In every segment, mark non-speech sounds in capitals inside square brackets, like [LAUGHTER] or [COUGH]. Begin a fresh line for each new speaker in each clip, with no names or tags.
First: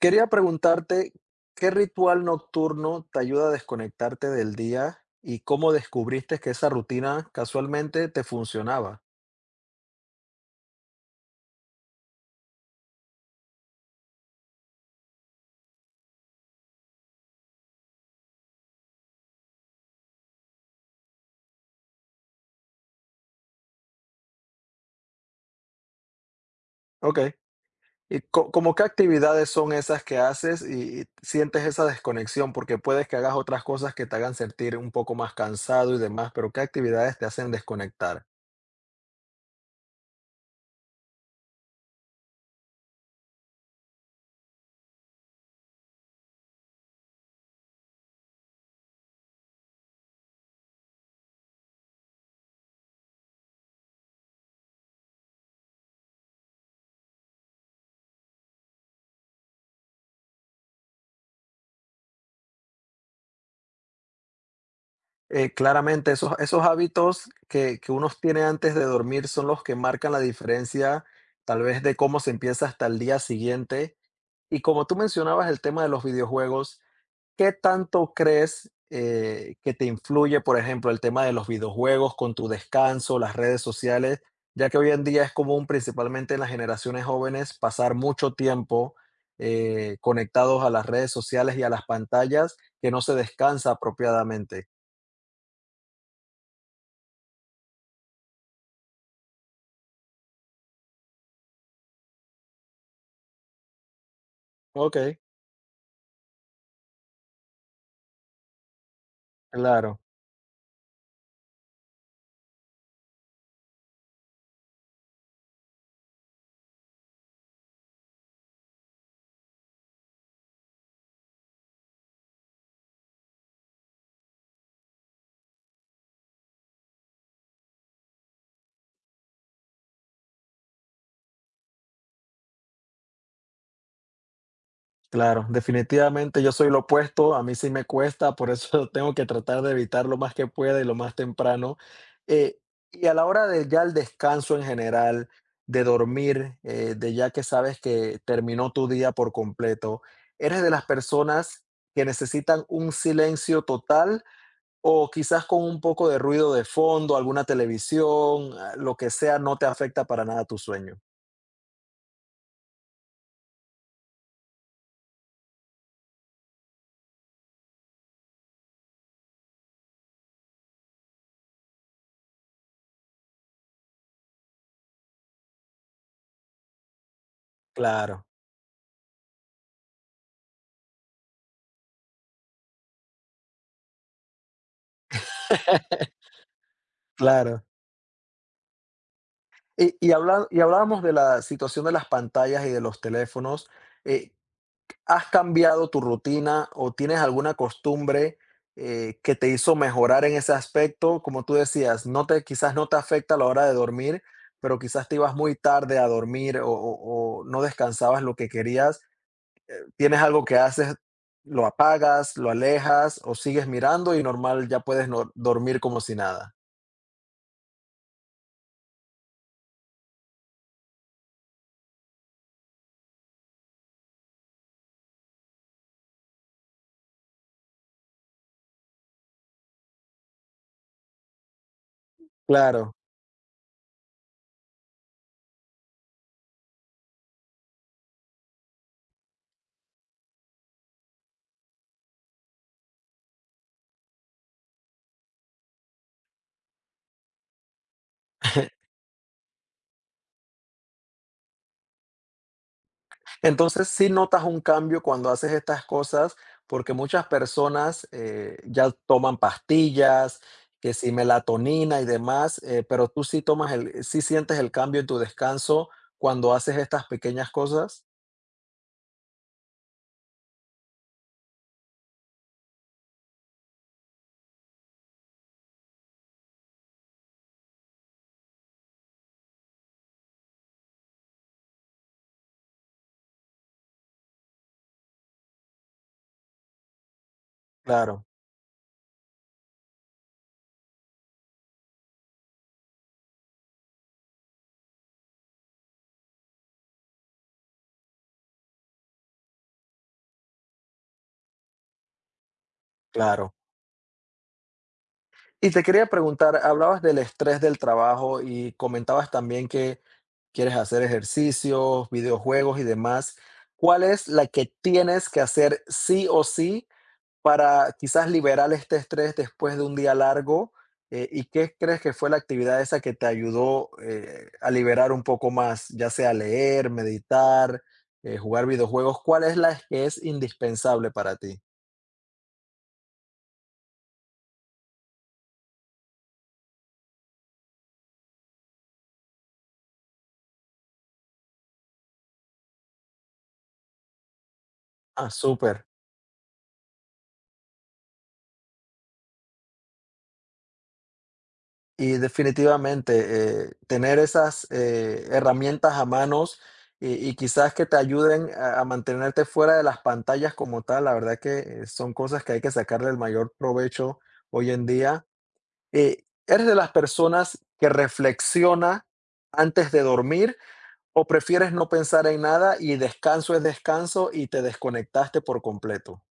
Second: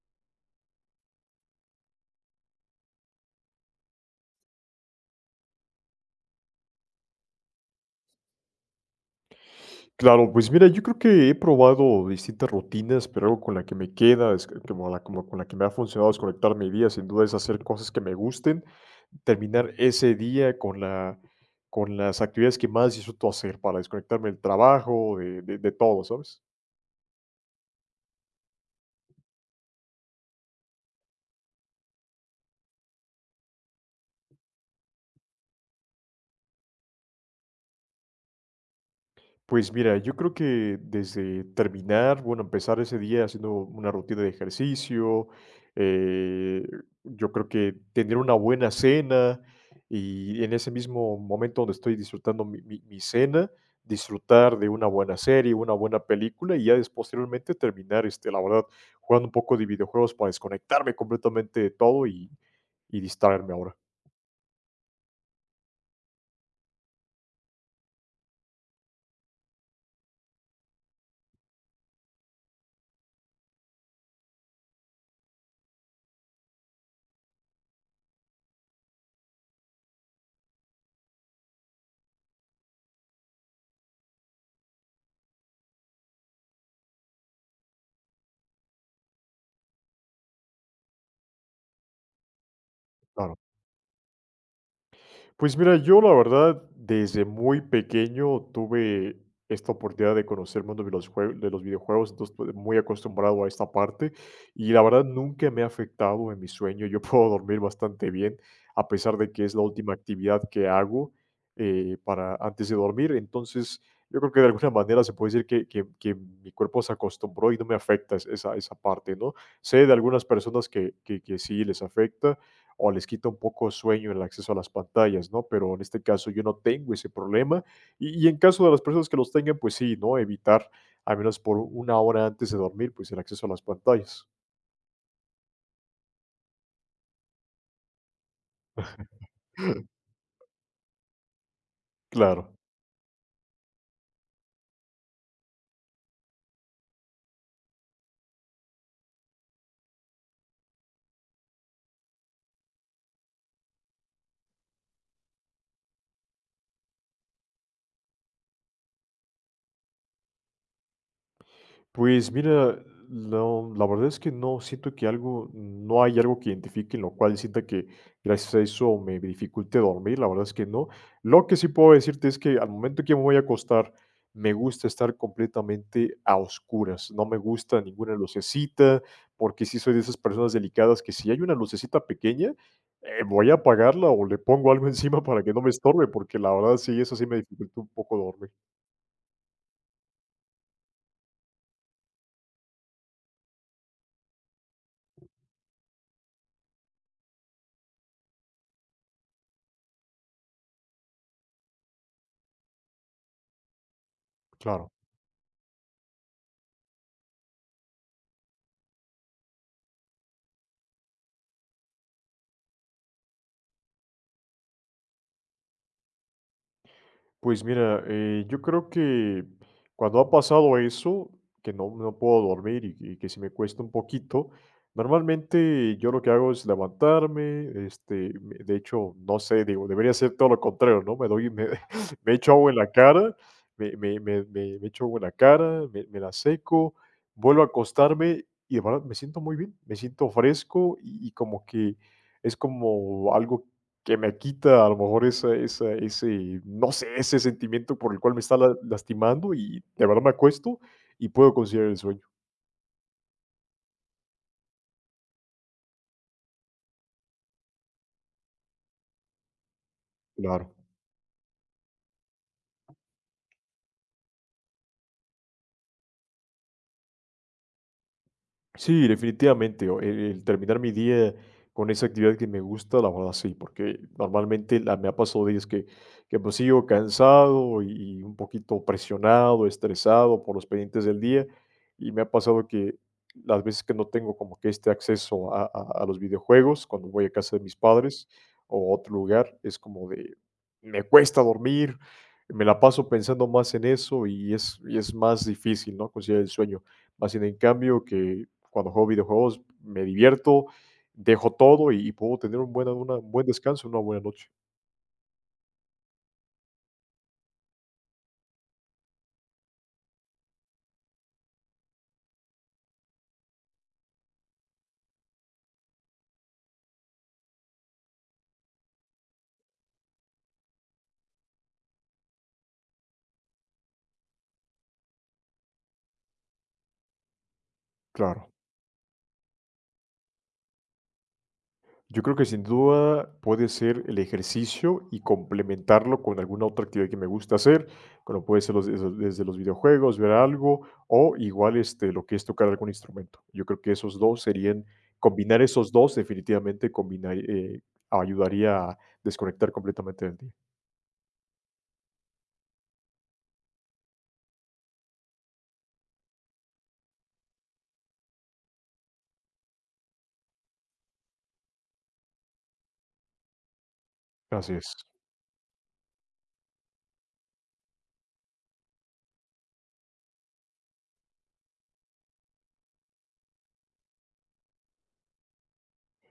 Quería preguntarte, ¿qué ritual nocturno te ayuda a desconectarte del día y cómo descubriste que esa rutina casualmente te funcionaba?
Claro, pues mira, yo creo que he probado distintas rutinas, pero algo con la que me queda, es que como con la que me ha funcionado es conectar mi día, sin duda es hacer cosas que me gusten, terminar ese día con las actividades que más disfruto hacer para desconectarme del trabajo, de todo, ¿sabes?
Ok. ¿Y como qué actividades son esas que haces y sientes esa desconexión? Porque puedes que hagas otras cosas que te hagan sentir un poco más cansado y demás, pero ¿qué actividades te hacen desconectar?
Pues mira, yo creo que desde terminar, bueno, empezar ese día haciendo una rutina de ejercicio, eh, yo creo que tener una buena cena y en ese mismo momento donde estoy disfrutando mi cena, disfrutar de una buena serie, una buena película y ya posteriormente terminar, este, la verdad, jugando un poco de videojuegos para desconectarme completamente de todo y distraerme ahora.
Claramente esos hábitos que uno tiene antes de dormir son los que marcan la diferencia, tal vez de cómo se empieza hasta el día siguiente. Y como tú mencionabas el tema de los videojuegos, ¿qué tanto crees que te influye, por ejemplo, el tema de los videojuegos con tu descanso, las redes sociales? Ya que hoy en día es común, principalmente en las generaciones jóvenes, pasar mucho tiempo conectados a las redes sociales y a las pantallas que no se
Claro.
descansa apropiadamente.
Pues mira, yo la verdad, desde muy pequeño tuve esta oportunidad de conocer el mundo de de los videojuegos, entonces estoy muy acostumbrado a esta parte y la
Ok,
verdad nunca me ha afectado en mi sueño. Yo [LAUGHS] puedo dormir bastante bien, a pesar de que es la última
claro.
actividad que hago para antes de dormir. Entonces, yo creo que de alguna manera se puede decir que mi cuerpo se acostumbró y no me afecta esa parte, ¿no? Sé de algunas personas que sí les afecta o les quita un poco de sueño el acceso a las pantallas, ¿no? Pero en este caso yo no tengo ese problema y en caso de las personas que los tengan, pues sí, ¿no? Evitar, al menos por una hora antes de dormir, pues el acceso a las pantallas.
Claro, definitivamente yo soy lo opuesto, a mí sí me cuesta, por eso [LAUGHS] tengo que tratar de evitar
[LAUGHS]
lo más que pueda y lo más temprano.
Claro.
Eh, y a la hora de ya el descanso en general, de dormir, de ya que sabes que terminó tu día por completo, ¿eres de las personas que necesitan un silencio total o quizás con un poco de ruido de fondo, alguna televisión, ah, lo que sea, no te afecta para nada tu sueño?
Pues mira, no, la verdad es que no siento que algo, no hay algo que identifique en lo cual sienta que gracias a eso me dificulte dormir, la verdad es que no. Lo que sí puedo decirte es que al momento que me voy a acostar, me gusta estar completamente a oscuras, no me gusta ninguna
Claro,
lucecita, porque sí soy de esas personas delicadas que si hay una lucecita pequeña, voy a apagarla o le pongo algo [LAUGHS] encima para que no me estorbe,
[LAUGHS]
porque la verdad sí, eso sí me
claro.
dificulta un poco dormir,
Y habla y hablábamos de la situación de las pantallas y de los teléfonos, eh, ¿has cambiado tu rutina o tienes alguna costumbre, que te hizo mejorar en ese aspecto? Como tú decías, no te quizás no te afecta a la hora de dormir, pero
claro.
quizás te ibas muy tarde a dormir o no descansabas lo que querías. ¿Tienes algo que haces, lo apagas, lo alejas o sigues mirando y normal, ya puedes no dormir como si nada?
Pues mira, yo creo que cuando ha pasado eso, que no, no puedo dormir y que si me cuesta un poquito, normalmente yo lo que hago es levantarme, este, de hecho, no sé, digo, debería ser todo lo contrario, ¿no? [LAUGHS] Me echo agua en la
Claro.
cara, me echo agua en la cara, me la seco, vuelvo a acostarme y de verdad me siento muy bien, me siento fresco y como que es como algo que me quita a lo mejor esa esa ese, no sé, ese sentimiento por el cual me está la lastimando y de verdad me acuesto y puedo considerar el sueño,
Entonces, sí notas un cambio cuando haces estas cosas, porque muchas personas ya toman pastillas,
claro.
que si melatonina y demás, pero tú sí tomas el, sí sientes el cambio en tu descanso cuando haces estas pequeñas cosas.
Sí, definitivamente. El terminar mi día con esa actividad que me gusta, la verdad sí, porque normalmente me ha pasado días que pues sigo cansado y un poquito presionado, estresado por los pendientes del día, y me ha pasado que las veces que no tengo como que este acceso a los videojuegos, cuando voy a casa de mis
Claro,
padres o a otro lugar, es como de, me cuesta dormir, me la paso pensando más en eso y es más difícil, ¿no? Conciliar el sueño. Más sin en cambio que cuando juego videojuegos me divierto, dejo todo y puedo tener un buen
claro.
descanso, una buena noche.
Y te quería preguntar, hablabas del estrés del trabajo y comentabas también que quieres hacer ejercicios, videojuegos y demás. ¿Cuál es la que tienes que hacer sí o sí para quizás liberar este estrés después de un día largo? ¿Y qué crees que fue la actividad esa que te ayudó a liberar un poco más, ya sea leer, meditar,
Claro.
jugar videojuegos? ¿Cuál es la que es indispensable para ti?
Yo creo que sin duda puede ser el ejercicio y complementarlo con alguna otra actividad que me gusta hacer, como puede ser los desde desde los videojuegos, ver algo, o igual, este, lo que es tocar algún instrumento. Yo creo que esos 2 serían
Ah,
combinar
súper.
esos 2 definitivamente combinar, ayudaría a desconectar completamente del día.
Y definitivamente, tener esas herramientas a manos y quizás que te ayuden a mantenerte fuera de las pantallas como tal, la verdad que son cosas que hay que sacarle el mayor provecho hoy
Así
en
es.
día. ¿Eres de las personas que reflexiona antes de dormir o prefieres no pensar en nada y descanso es descanso y te desconectaste por completo?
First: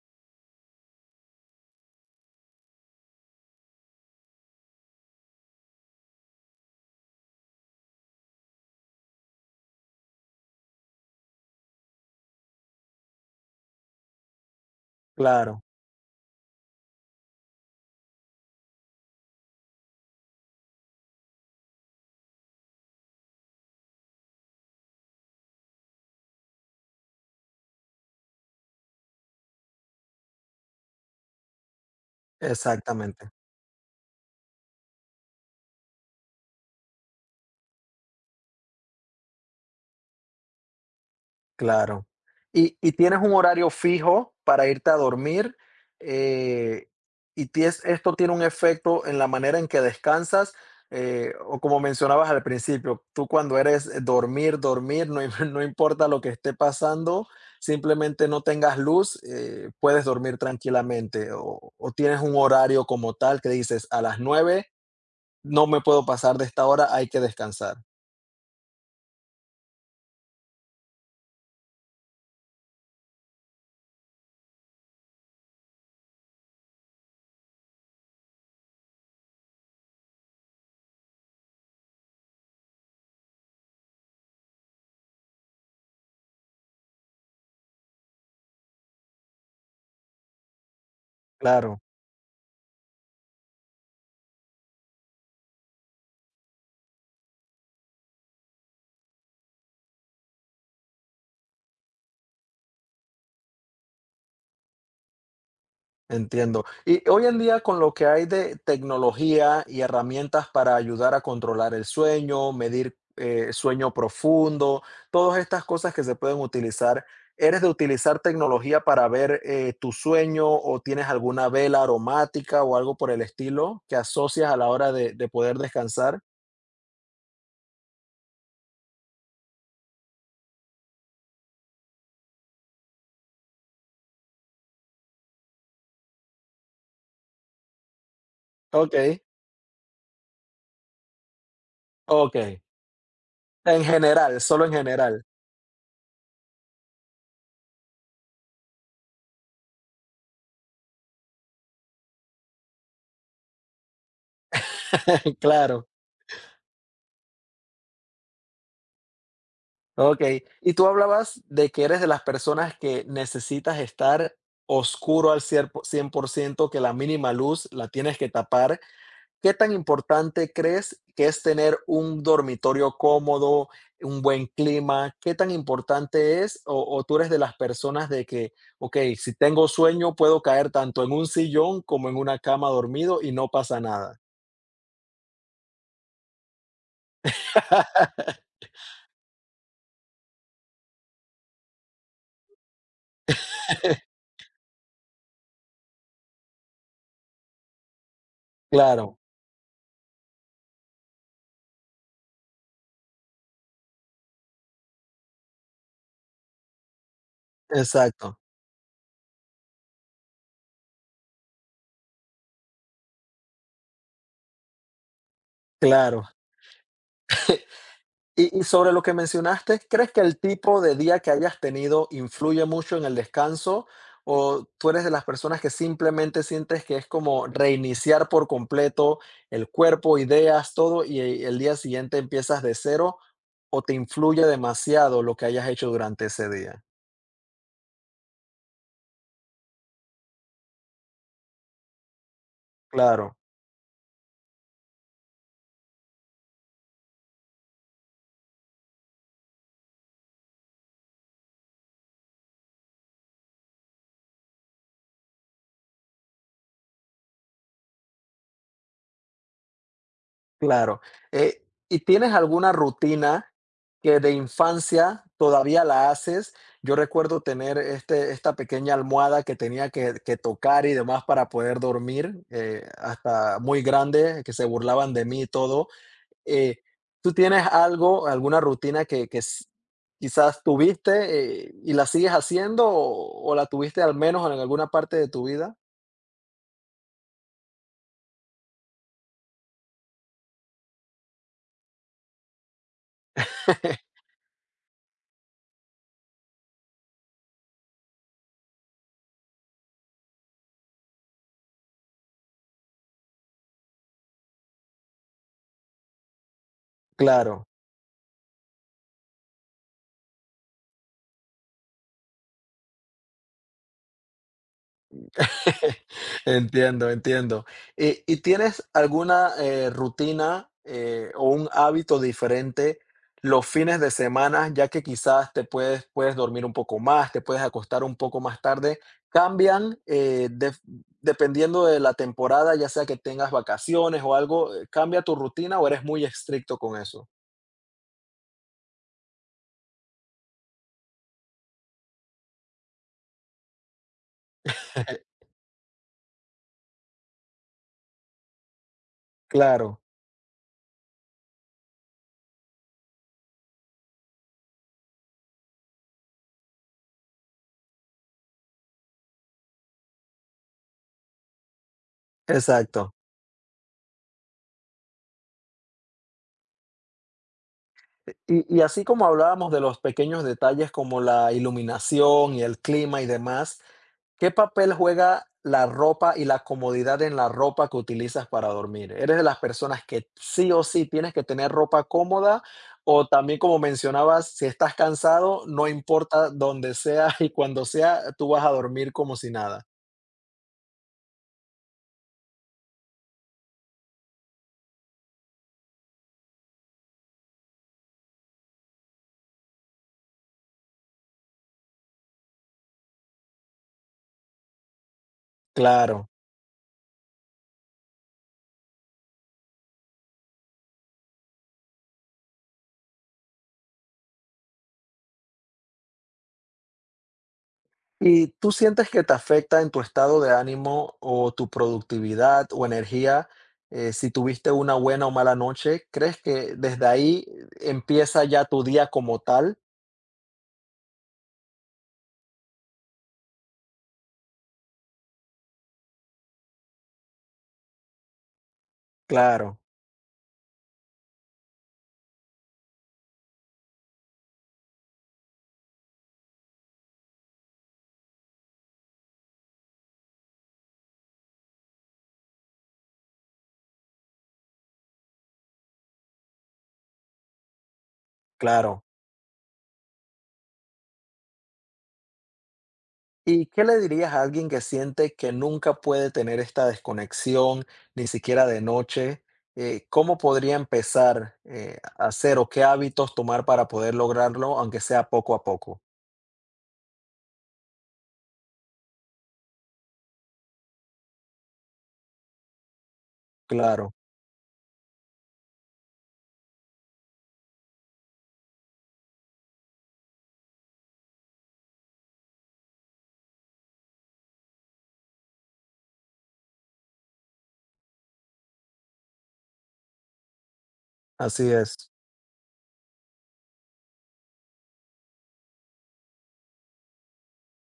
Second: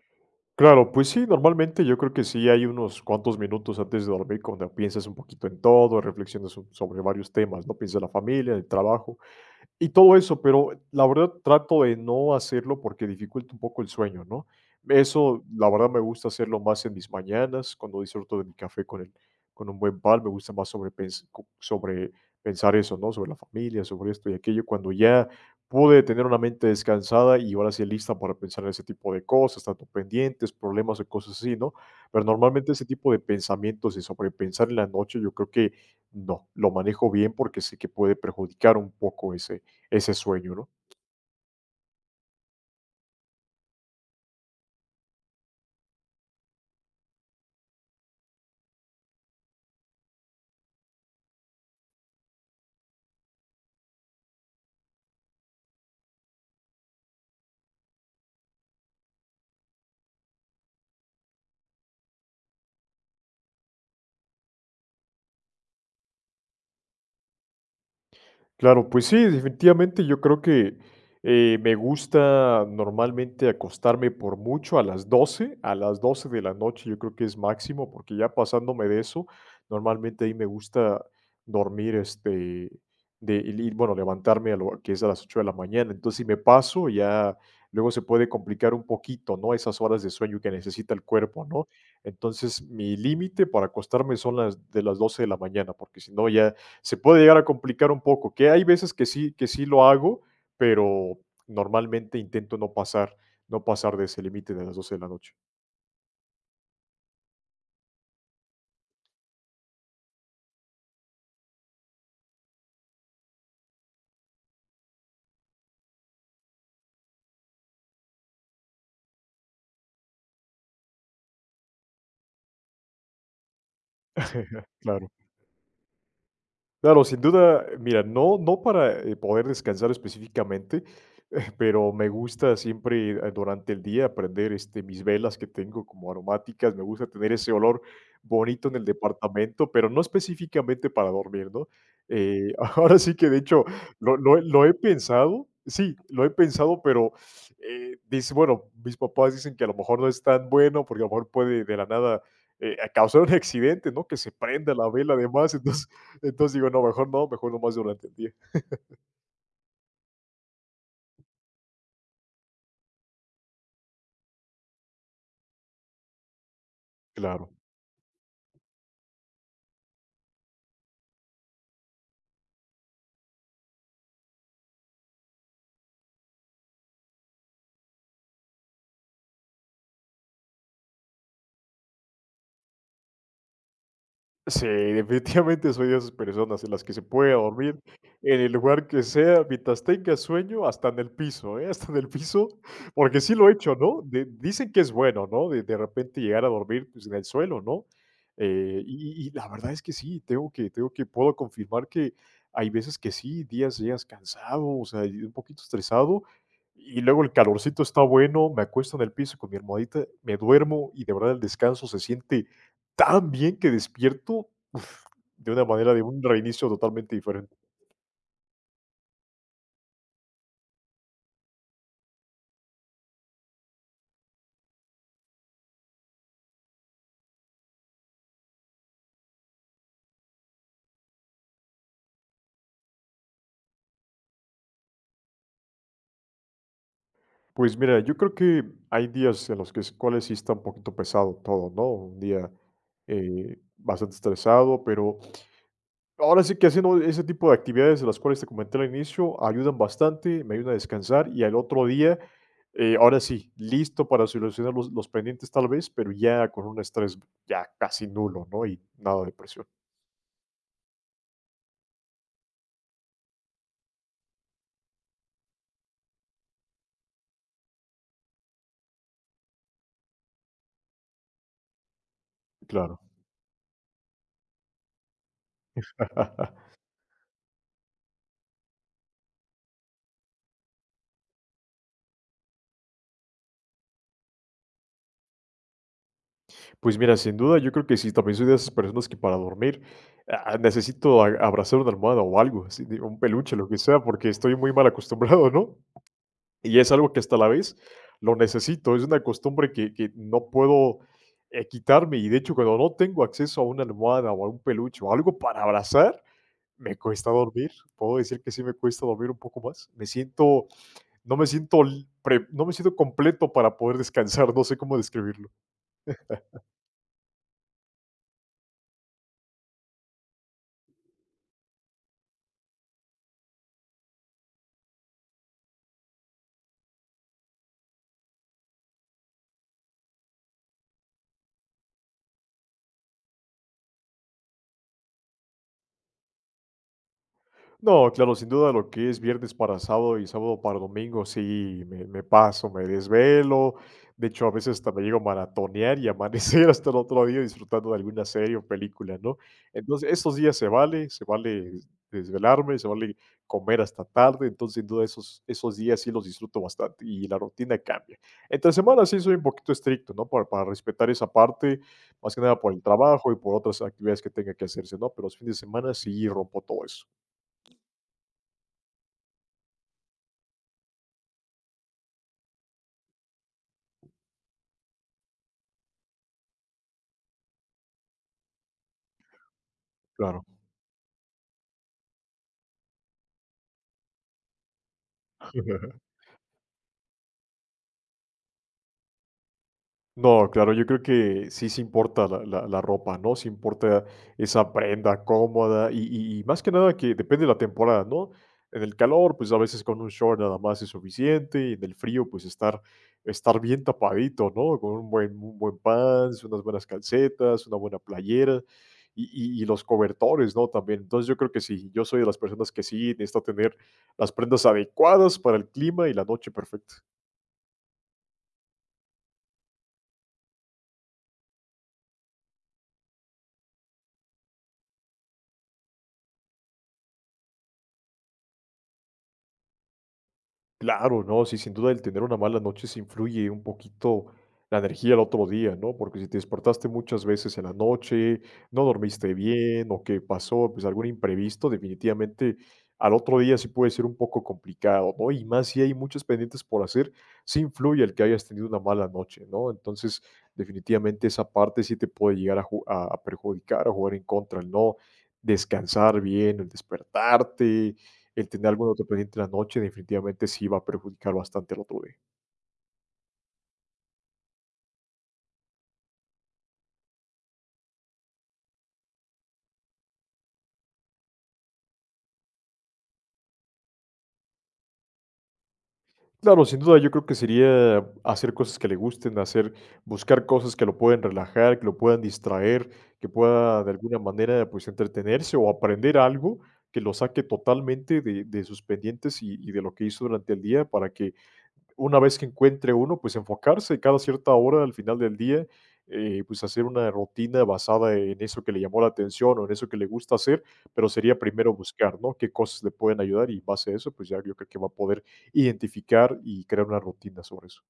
Claro, pues sí, normalmente yo creo que sí hay unos cuantos minutos antes de dormir cuando piensas un poquito en todo, reflexionas sobre varios temas, ¿no? Piensas en la familia, en el trabajo. Y todo eso, pero la verdad trato de no hacerlo porque dificulta un poco el sueño, ¿no? Eso,
Claro,
la verdad, me gusta hacerlo más en mis mañanas, cuando disfruto de mi café con un buen pan, me gusta más sobre sobrepensar eso, ¿no? Sobre la familia, sobre esto y aquello, cuando ya pude tener una mente descansada y ahora sí lista para pensar en ese tipo de cosas, tanto pendientes, problemas o cosas así, ¿no? Pero normalmente ese tipo de
exactamente.
pensamientos de sobrepensar en la noche, yo creo que no, lo manejo bien porque sé que puede perjudicar un poco ese sueño, ¿no?
Claro. ¿Y tienes un horario fijo para irte a dormir? Eh, ¿Y ties esto tiene un efecto en la manera en que descansas? O como mencionabas al principio, tú cuando eres dormir, dormir, no im [LAUGHS] no importa lo que esté pasando, simplemente no tengas luz, puedes dormir tranquilamente, o tienes un horario como tal que dices: "A las 9 no me puedo pasar de esta hora, hay que descansar".
Claro, pues sí, definitivamente yo creo que me gusta normalmente acostarme por mucho a las doce de la noche yo creo que es máximo, porque ya pasándome de eso, normalmente ahí me gusta dormir, este, bueno, levantarme a lo que es a las 8 de la mañana, entonces si me paso ya luego se puede complicar un poquito, ¿no? Esas horas de sueño que necesita el cuerpo, ¿no?
Claro.
Entonces mi límite para acostarme son las 12 de la mañana, porque si no ya se puede llegar a complicar un poco, que hay veces que sí lo hago, pero normalmente intento no pasar de ese límite de las 12 de la noche.
Entiendo. Y hoy en día con lo que hay de tecnología y herramientas para ayudar a controlar el sueño, medir sueño profundo, todas estas cosas que se pueden utilizar, ¿eres de utilizar tecnología para ver tu sueño o tienes alguna vela aromática o algo por el estilo que asocias a la
[LAUGHS]
hora
Claro.
de poder descansar?
Claro, sin duda, mira, no, para poder descansar específicamente, [LAUGHS] pero me gusta siempre durante el día prender este, mis velas que tengo como aromáticas, me gusta tener ese olor bonito en el
Ok,
departamento, pero no específicamente para dormir, ¿no?
ok.
[LAUGHS] Ahora sí que de hecho
En
lo, lo
general,
he
solo
lo
en
he
general.
pensado, sí, lo he pensado, pero bueno, mis papás dicen que a lo mejor no es tan bueno porque a lo mejor puede de la nada causar un [LAUGHS] accidente, ¿no? Que se prenda la vela
[LAUGHS]
además, [LAUGHS]
Claro.
Entonces digo, no, mejor no, mejor nomás yo lo día.
Ok, y tú hablabas de que eres de las personas que necesitas estar oscuro al 100%, que la mínima
Claro.
luz la tienes que tapar. ¿Qué tan importante crees que es tener un dormitorio cómodo, un buen clima? ¿Qué tan importante es? O tú eres de las personas de que, ok, si tengo sueño, puedo caer tanto en un sillón como en una cama dormido y no pasa nada.
Sí, definitivamente soy de esas personas en las que se puede dormir
[LAUGHS]
en el lugar que sea, mientras tenga sueño, hasta en el piso, ¿eh? [LAUGHS] Hasta en el piso, porque sí lo he hecho, ¿no? Dicen que es bueno, ¿no? De repente llegar a dormir pues, en el suelo, ¿no?
Claro,
Y la verdad es que sí, puedo confirmar que hay veces que sí, días llegas cansado, o sea, y un poquito estresado, y luego el calorcito está
exacto,
bueno, me acuesto en el piso con mi almohadita, me duermo y de verdad el descanso se siente tan bien que despierto, uf, de una manera de un
claro.
reinicio totalmente diferente.
Y sobre lo que mencionaste, ¿crees que el tipo de día que hayas tenido influye mucho en el descanso? ¿O tú eres de las personas que simplemente sientes que es como reiniciar por completo el cuerpo, ideas, todo, y el día siguiente empiezas de cero? ¿O te influye demasiado lo que hayas hecho durante ese día?
Pues mira, yo creo que hay días en los que es cuales sí está un poquito pesado todo, ¿no? Un día,
Claro.
bastante estresado, pero ahora sí que haciendo ese tipo de actividades de las cuales te comenté al inicio, ayudan bastante, me ayudan a descansar y al otro día, ahora sí, listo para solucionar los pendientes tal vez, pero ya con un estrés ya casi nulo, ¿no? Y nada de presión.
Claro. Eh, ¿Y tienes alguna rutina que de infancia todavía la haces? Yo recuerdo tener este, esta pequeña almohada que tenía que tocar y demás para poder dormir,
Claro.
hasta muy grande, que se burlaban de mí y todo.
[LAUGHS]
Eh, ¿Tú tienes algo, alguna rutina quizás tuviste y la sigues haciendo o la tuviste al menos en alguna parte de tu vida?
Pues mira, sin duda, yo creo que sí, también soy de esas personas que para dormir, ah, necesito a abrazar una almohada o algo, así de un peluche, lo que sea,
[LAUGHS]
porque estoy muy mal acostumbrado, ¿no? Y es algo que hasta la vez lo necesito, es una costumbre que no puedo, quitarme, y de hecho, cuando no tengo acceso a una almohada o a un peluche o algo para abrazar, me cuesta
Claro.
dormir. Puedo decir que sí me cuesta dormir un poco más. Me siento no me siento l pre no me siento completo para poder descansar, no sé cómo describirlo.
[LAUGHS] Entiendo, entiendo. ¿Y tienes alguna rutina o un hábito diferente los fines de semana, ya que quizás puedes dormir un poco más, te puedes acostar un poco más tarde? ¿Cambian dependiendo de la temporada, ya sea que tengas vacaciones o algo? ¿Cambia tu rutina o eres muy estricto con eso?
No, claro, sin duda lo que es viernes para sábado y sábado para domingo, sí, me paso, me desvelo. De hecho, a veces hasta me llego a
[LAUGHS]
maratonear y amanecer [LAUGHS] hasta el otro día disfrutando de alguna serie o película, ¿no?
Claro,
Entonces, esos días se vale desvelarme, se vale comer hasta tarde, entonces sin duda esos días sí los disfruto bastante y la rutina cambia. Entre semana sí soy un poquito estricto, ¿no? Para respetar esa parte, más que nada por el
exacto.
trabajo y por otras actividades que tenga que hacerse, ¿no? Pero los fines de semana sí rompo todo eso,
Y así como hablábamos de los pequeños detalles como la iluminación y el clima y demás, ¿qué papel juega la ropa y la comodidad en la ropa que utilizas para dormir? ¿Eres de las personas que
claro.
sí o sí tienes que tener ropa cómoda? O también, como mencionabas, si estás
[LAUGHS]
cansado, no
Ujú.
importa dónde sea [LAUGHS] y cuando sea, tú vas a dormir como si nada.
No, claro, yo creo que sí se importa la ropa, ¿no? Se importa esa prenda cómoda y más que nada que depende de la temporada, ¿no? En el calor, pues a veces con un short nada más es suficiente y en el frío, pues estar bien tapadito, ¿no? Con un buen
Claro.
pants, unas buenas calcetas, una buena playera y los cobertores, ¿no? También. Entonces yo creo que sí, yo soy de las personas que sí necesita tener las prendas adecuadas para el clima y la noche perfecta.
¿Y tú sientes que te afecta en tu estado de ánimo o tu productividad o energía si tuviste una buena o mala noche? ¿Crees que desde ahí empieza ya tu día como tal?
Claro, no, sí, sin duda el tener una mala noche sí influye un poquito la energía al otro día, ¿no? Porque si te despertaste muchas veces en la noche, no dormiste
Claro,
bien o que pasó, pues algún imprevisto, definitivamente al otro día sí puede ser un poco complicado, ¿no? Y más si hay muchos pendientes por hacer, sí influye el que hayas tenido una mala noche, ¿no? Entonces, definitivamente esa parte sí te puede llegar a perjudicar, a jugar en contra, el no descansar bien, el despertarte el tener algo en
claro.
la presente en la noche definitivamente sí va a perjudicar bastante al otro día.
¿Y qué le dirías a alguien que siente que nunca puede tener esta desconexión, ni siquiera de noche? ¿Cómo podría empezar a hacer o qué hábitos tomar para poder lograrlo, aunque sea poco a poco?
Claro, sin duda, yo creo que sería hacer cosas que le gusten, buscar cosas que lo pueden relajar, que lo puedan distraer, que pueda de
Claro,
alguna manera, pues, entretenerse o aprender algo que lo saque totalmente de sus pendientes y de lo que hizo durante el día para que una vez que encuentre uno, pues enfocarse cada cierta hora al final del día, pues hacer una rutina basada en eso que le llamó la atención o en eso que le gusta hacer, pero sería
así
primero
es.
buscar, ¿no? Qué cosas le pueden ayudar y en base a eso, pues ya yo creo que va a poder identificar y crear una rutina sobre eso.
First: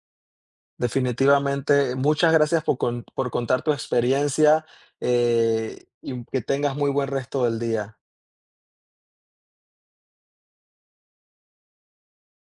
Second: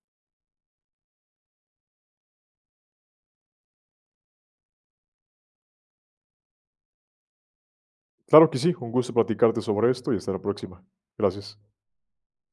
Definitivamente, muchas gracias por, por contar tu experiencia y que tengas muy buen resto del día.
Claro que sí, un gusto platicarte sobre esto y hasta la próxima. Gracias.